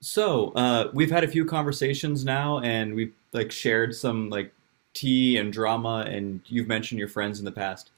So we've had a few conversations now, and we've like shared some like tea and drama, and you've mentioned your friends in the past.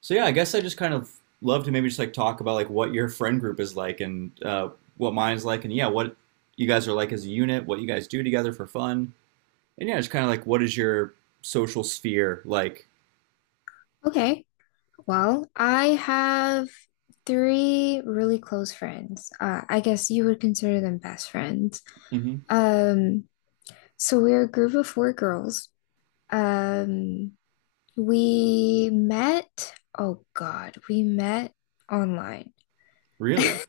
So yeah, I guess I just kind of love to maybe just like talk about like what your friend group is like and what mine's like, and yeah, what you guys are like as a unit, what you guys do together for fun, and yeah, just kind of like what is your social sphere like? Okay. Well, I have three really close friends. I guess you would consider them best friends. Hmm. Um, so we're a group of four girls. Um, we met, oh God, we met online. Really?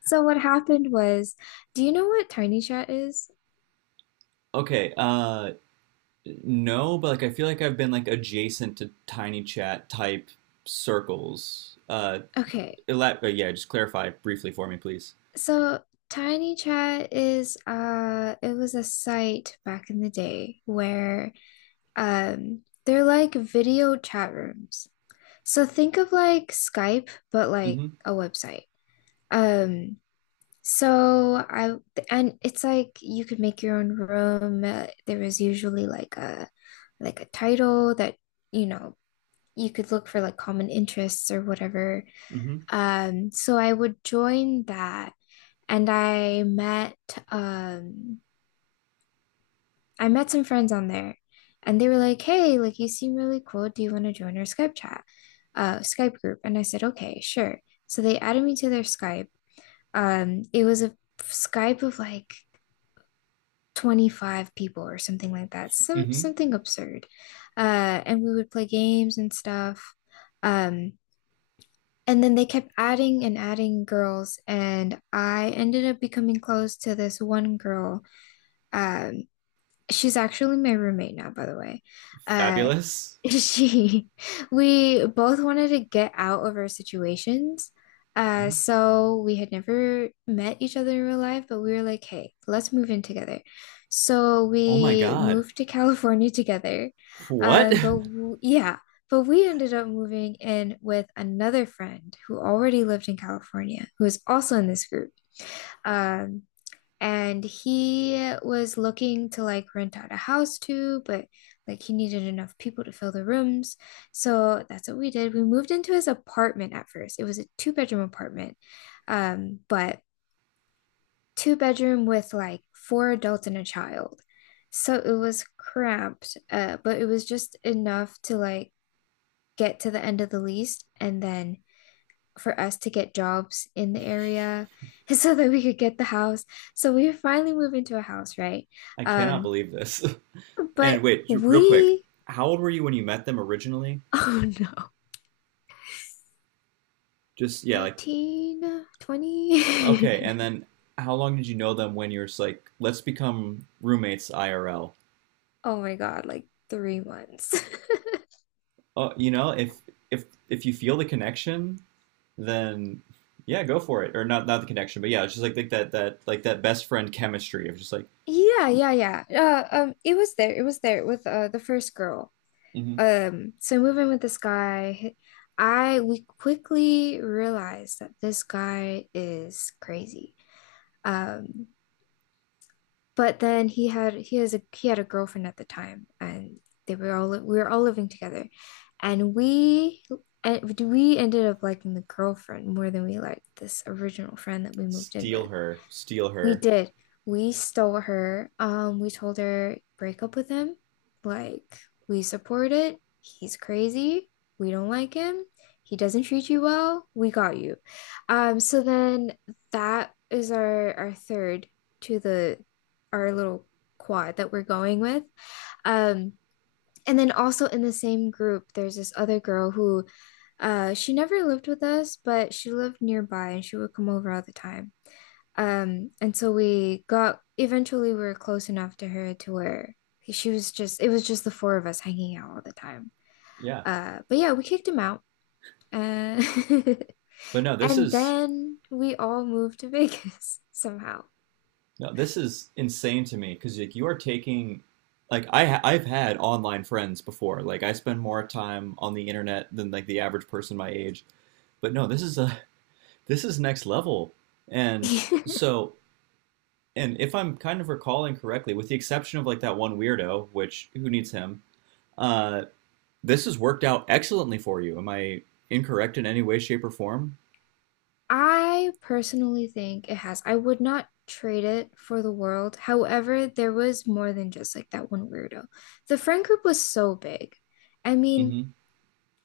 So what happened was, do you know what Tiny Chat is? Okay. No, but like I feel like I've been like adjacent to tiny chat type circles. Okay. Yeah, just clarify briefly for me, please. So Tiny Chat is it was a site back in the day where they're like video chat rooms. So think of like Skype, but like Mm-hmm. a website. Um, so I and it's like you could make your own room. There was usually like a title that you know you could look for like common interests or whatever. Mm-hmm. So I would join that and um I met some friends on there, and they were like, hey, like you seem really cool. Do you want to join our Skype chat, Skype group? And I said, okay, sure. So they added me to their Skype. It was a Skype of like 25 people or something like that, some Mm-hmm. something absurd. And we would play games and stuff. Um, and then they kept adding and adding girls, and I ended up becoming close to this one girl. Um, she's actually my roommate now, by the way. Uh, Fabulous. She, we both wanted to get out of our situations. Mhm. So we had never met each other in real life, but we were like, hey, let's move in together. So Oh my we God. moved to California together. What? But w yeah, but we ended up moving in with another friend who already lived in California, who was also in this group. Um, and he was looking to like rent out a house too, but like he needed enough people to fill the rooms. So that's what we did. We moved into his apartment at first. It was a two-bedroom apartment, but two-bedroom with like four adults and a child. So it was cramped, but it was just enough to like get to the end of the lease and then for us to get jobs in the area so that we could get the house. So we finally moved into a house, right? I cannot Um, believe this. And but wait, real quick. we, How old were you when you met them originally? oh no, Just, yeah, like, 19, 20. okay. And then how long did you know them when you were just like, let's become roommates IRL? Oh my God, like 3 months. You know, if you feel the connection, then yeah, go for it. Or not the connection, but yeah, it's just like that like that best friend chemistry of just like, Yeah, yeah, yeah. It was there. It was there with the first girl. mm-hmm. So moving with this guy, I we quickly realized that this guy is crazy. Um, But then he had a girlfriend at the time, and they were all we were all living together, and we ended up liking the girlfriend more than we liked this original friend that we moved in Steal with. her, steal We her. did. We stole her. We told her break up with him. Like, we support it. He's crazy. We don't like him. He doesn't treat you well. We got you. So then that is our third to the our little quad that we're going with. Um, and then also in the same group, there's this other girl who she never lived with us, but she lived nearby and she would come over all the time. And so we got eventually we were close enough to her to where she was just it was just the four of us hanging out all the time. Yeah. But yeah, we kicked him out. Uh, But no, this and is then we all moved to Vegas somehow. No, this is insane to me because like you are taking like I've had online friends before. Like I spend more time on the internet than like the average person my age. But no, this is next level. And so and if I'm kind of recalling correctly, with the exception of like that one weirdo, which who needs him, uh, this has worked out excellently for you. Am I incorrect in any way, shape, or form? I personally think it has. I would not trade it for the world. However, there was more than just like that one weirdo. The friend group was so big. I mean, Mm-hmm.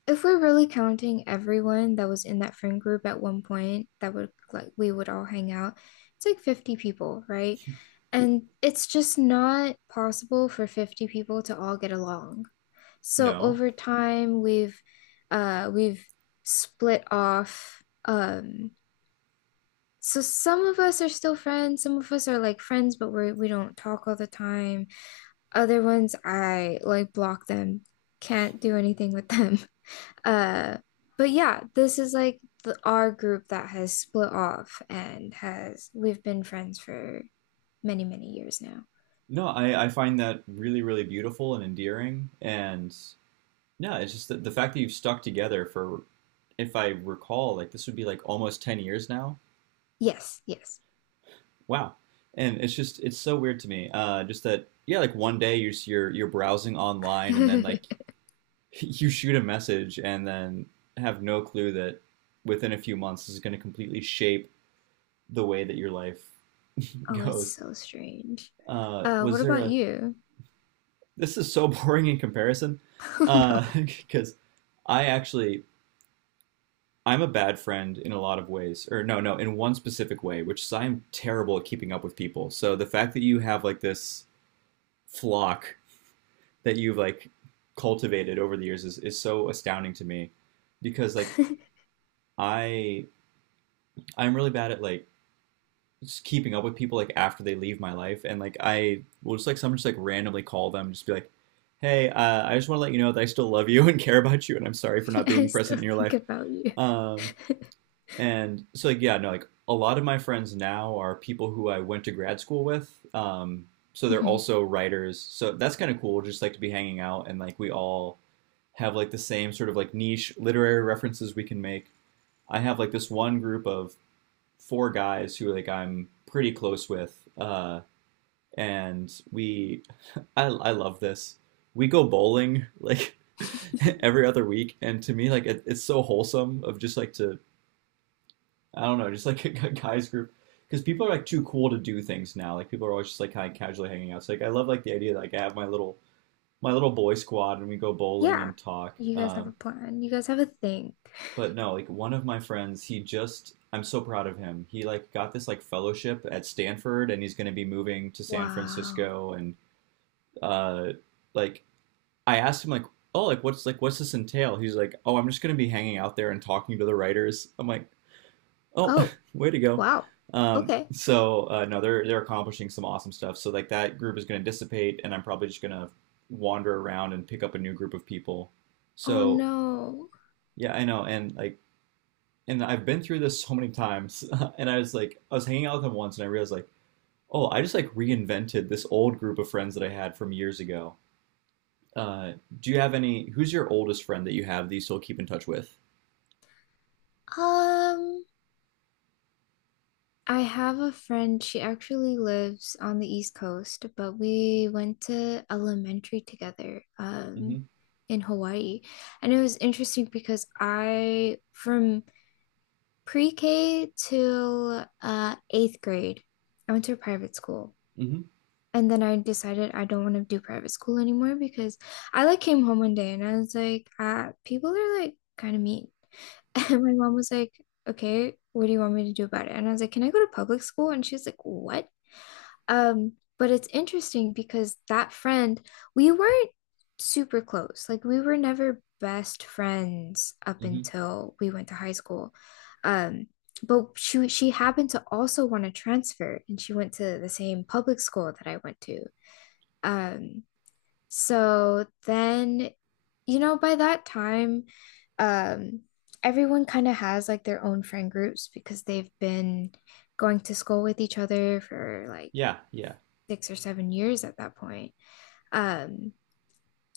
if we're really counting everyone that was in that friend group at one point, that would like we would all hang out, it's like 50 people, right? And it's just not possible for 50 people to all get along. So No. over time, we've split off, um so some of us are still friends, some of us are like friends, but we do not talk all the time. Other ones I like block them, can't do anything with them. Uh, but yeah, this is like our group that has split off and has we've been friends for many, many years now. No, I find that really, really beautiful and endearing. And no, it's just that the fact that you've stuck together for, if I recall, like this would be like almost 10 years now. Yes, yes. Wow. And it's just, it's so weird to me. Just that, yeah, like one day you're browsing online and then like you shoot a message and then have no clue that within a few months this is going to completely shape the way that your life Oh, it's goes. so strange. Uh, was What there about a, you? This is so boring in comparison, Oh no. because I actually I'm a bad friend in a lot of ways, or no, no, in one specific way, which is I'm terrible at keeping up with people. So the fact that you have like this flock that you've like cultivated over the years is so astounding to me because like I I'm really bad at like just keeping up with people like after they leave my life and like I will just like someone just like randomly call them just be like hey, I just want to let you know that I still love you and care about you and I'm sorry for not I being still present in your think life. about you. um and so like yeah no like a lot of my friends now are people who I went to grad school with, so they're Mhm. also writers so that's kind of cool just like to be hanging out and like we all have like the same sort of like niche literary references we can make. I have like this one group of four guys who like I'm pretty close with, and we I love this. We go bowling like every other week, and to me like it's so wholesome of just like to I don't know just like a guys group because people are like too cool to do things now. Like people are always just like kind of casually hanging out. So like I love like the idea that like I have my little boy squad and we go bowling Yeah, and talk. you guys have a plan. You guys have a thing. But no, like one of my friends, he just I'm so proud of him. He like got this like fellowship at Stanford and he's going to be moving to San Wow. Francisco and uh like I asked him like, "Oh, like what's this entail?" He's like, "Oh, I'm just going to be hanging out there and talking to the writers." I'm like, "Oh, Oh, way to go." wow. Okay. No, they're accomplishing some awesome stuff. So like that group is going to dissipate and I'm probably just going to wander around and pick up a new group of people. Oh So, no. yeah, I know and like and I've been through this so many times. And I was hanging out with them once, and I realized like, oh, I just like reinvented this old group of friends that I had from years ago. Uh, do you have any? Who's your oldest friend that you have that you still keep in touch with? Um, I have a friend, she actually lives on the East Coast, but we went to elementary together, Mm-hmm. in Hawaii. And it was interesting because I, from pre-K to eighth grade, I went to a private school. Mm-hmm. And then I decided I don't want to do private school anymore because I like came home one day and I was like, ah, people are like kind of mean. And my mom was like, okay, what do you want me to do about it? And I was like, can I go to public school? And she was like, what? Um, but it's interesting because that friend, we weren't super close. Like we were never best friends up Mm-hmm. until we went to high school. Um, but she happened to also want to transfer and she went to the same public school that I went to. Um, so then, by that time, um, everyone kind of has like their own friend groups because they've been going to school with each other for like Yeah. Yeah. 6 or 7 years at that point. Um,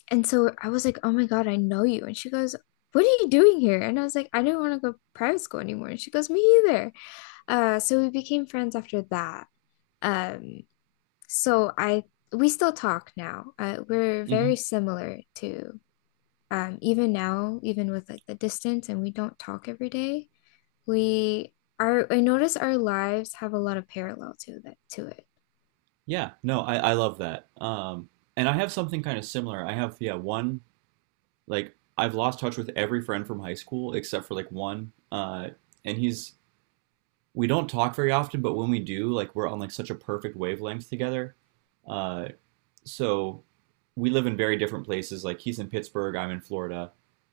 and so I was like, oh my God, I know you. And she goes, what are you doing here? And I was like, I didn't want to go private school anymore. And she goes, me either. So we became friends after that. Um, So I we still talk now. We're Mm-hmm. very similar to even now, even with like the distance, and we don't talk every day. We are. I notice our lives have a lot of parallel to that to it. Yeah, no, I love that. And I have something kind of similar. I have, yeah, one, like, I've lost touch with every friend from high school except for like one. And we don't talk very often, but when we do, like, we're on like such a perfect wavelength together. Uh, so we live in very different places. Like, he's in Pittsburgh, I'm in Florida.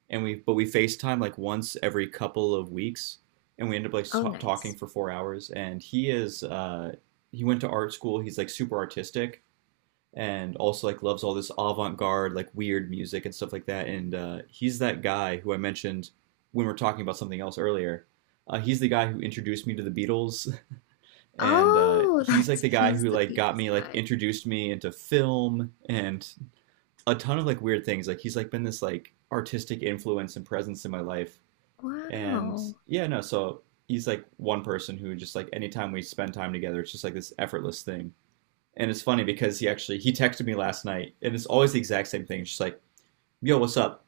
But we FaceTime like once every couple of weeks. And we end up like Oh, talking nice. for 4 hours. And he is, he went to art school. He's like super artistic and also like loves all this avant-garde like weird music and stuff like that, and he's that guy who I mentioned when we are talking about something else earlier. He's the guy who introduced me to the Beatles, and Oh, he's like that's the guy he's who the like got Beatles me like guy. introduced me into film and a ton of like weird things. Like he's like been this like artistic influence and presence in my life. And Wow. yeah no so he's like one person who just like anytime we spend time together it's just like this effortless thing. And it's funny because he texted me last night, and it's always the exact same thing. It's just like, "Yo, what's up?"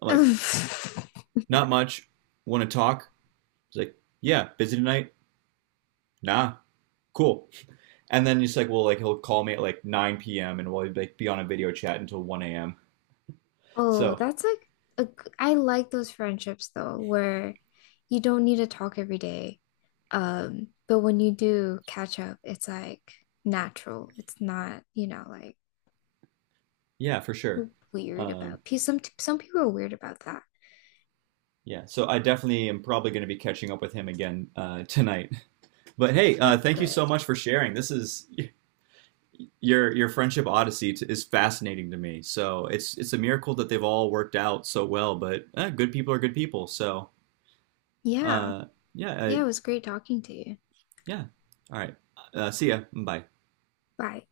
I'm like, "Not much. Want to talk?" He's like, "Yeah, busy tonight." Nah, cool. And then he's like, "Well, like he'll call me at like 9 p.m. and we'll like be on a video chat until 1 a.m." Oh, So that's like I like those friendships though, where you don't need to talk every day. But when you do catch up, it's like natural. It's not, like yeah, for sure. weird Um, about. Pe Some people are weird about that. yeah, so I definitely am probably going to be catching up with him again, tonight. But hey, Oh, thank you good. so much for sharing. This is your friendship odyssey is fascinating to me. So it's a miracle that they've all worked out so well. But eh, good people are good people. So Yeah. uh, yeah, uh, Yeah, it was great talking to you. yeah. All right. See ya. Bye. Bye.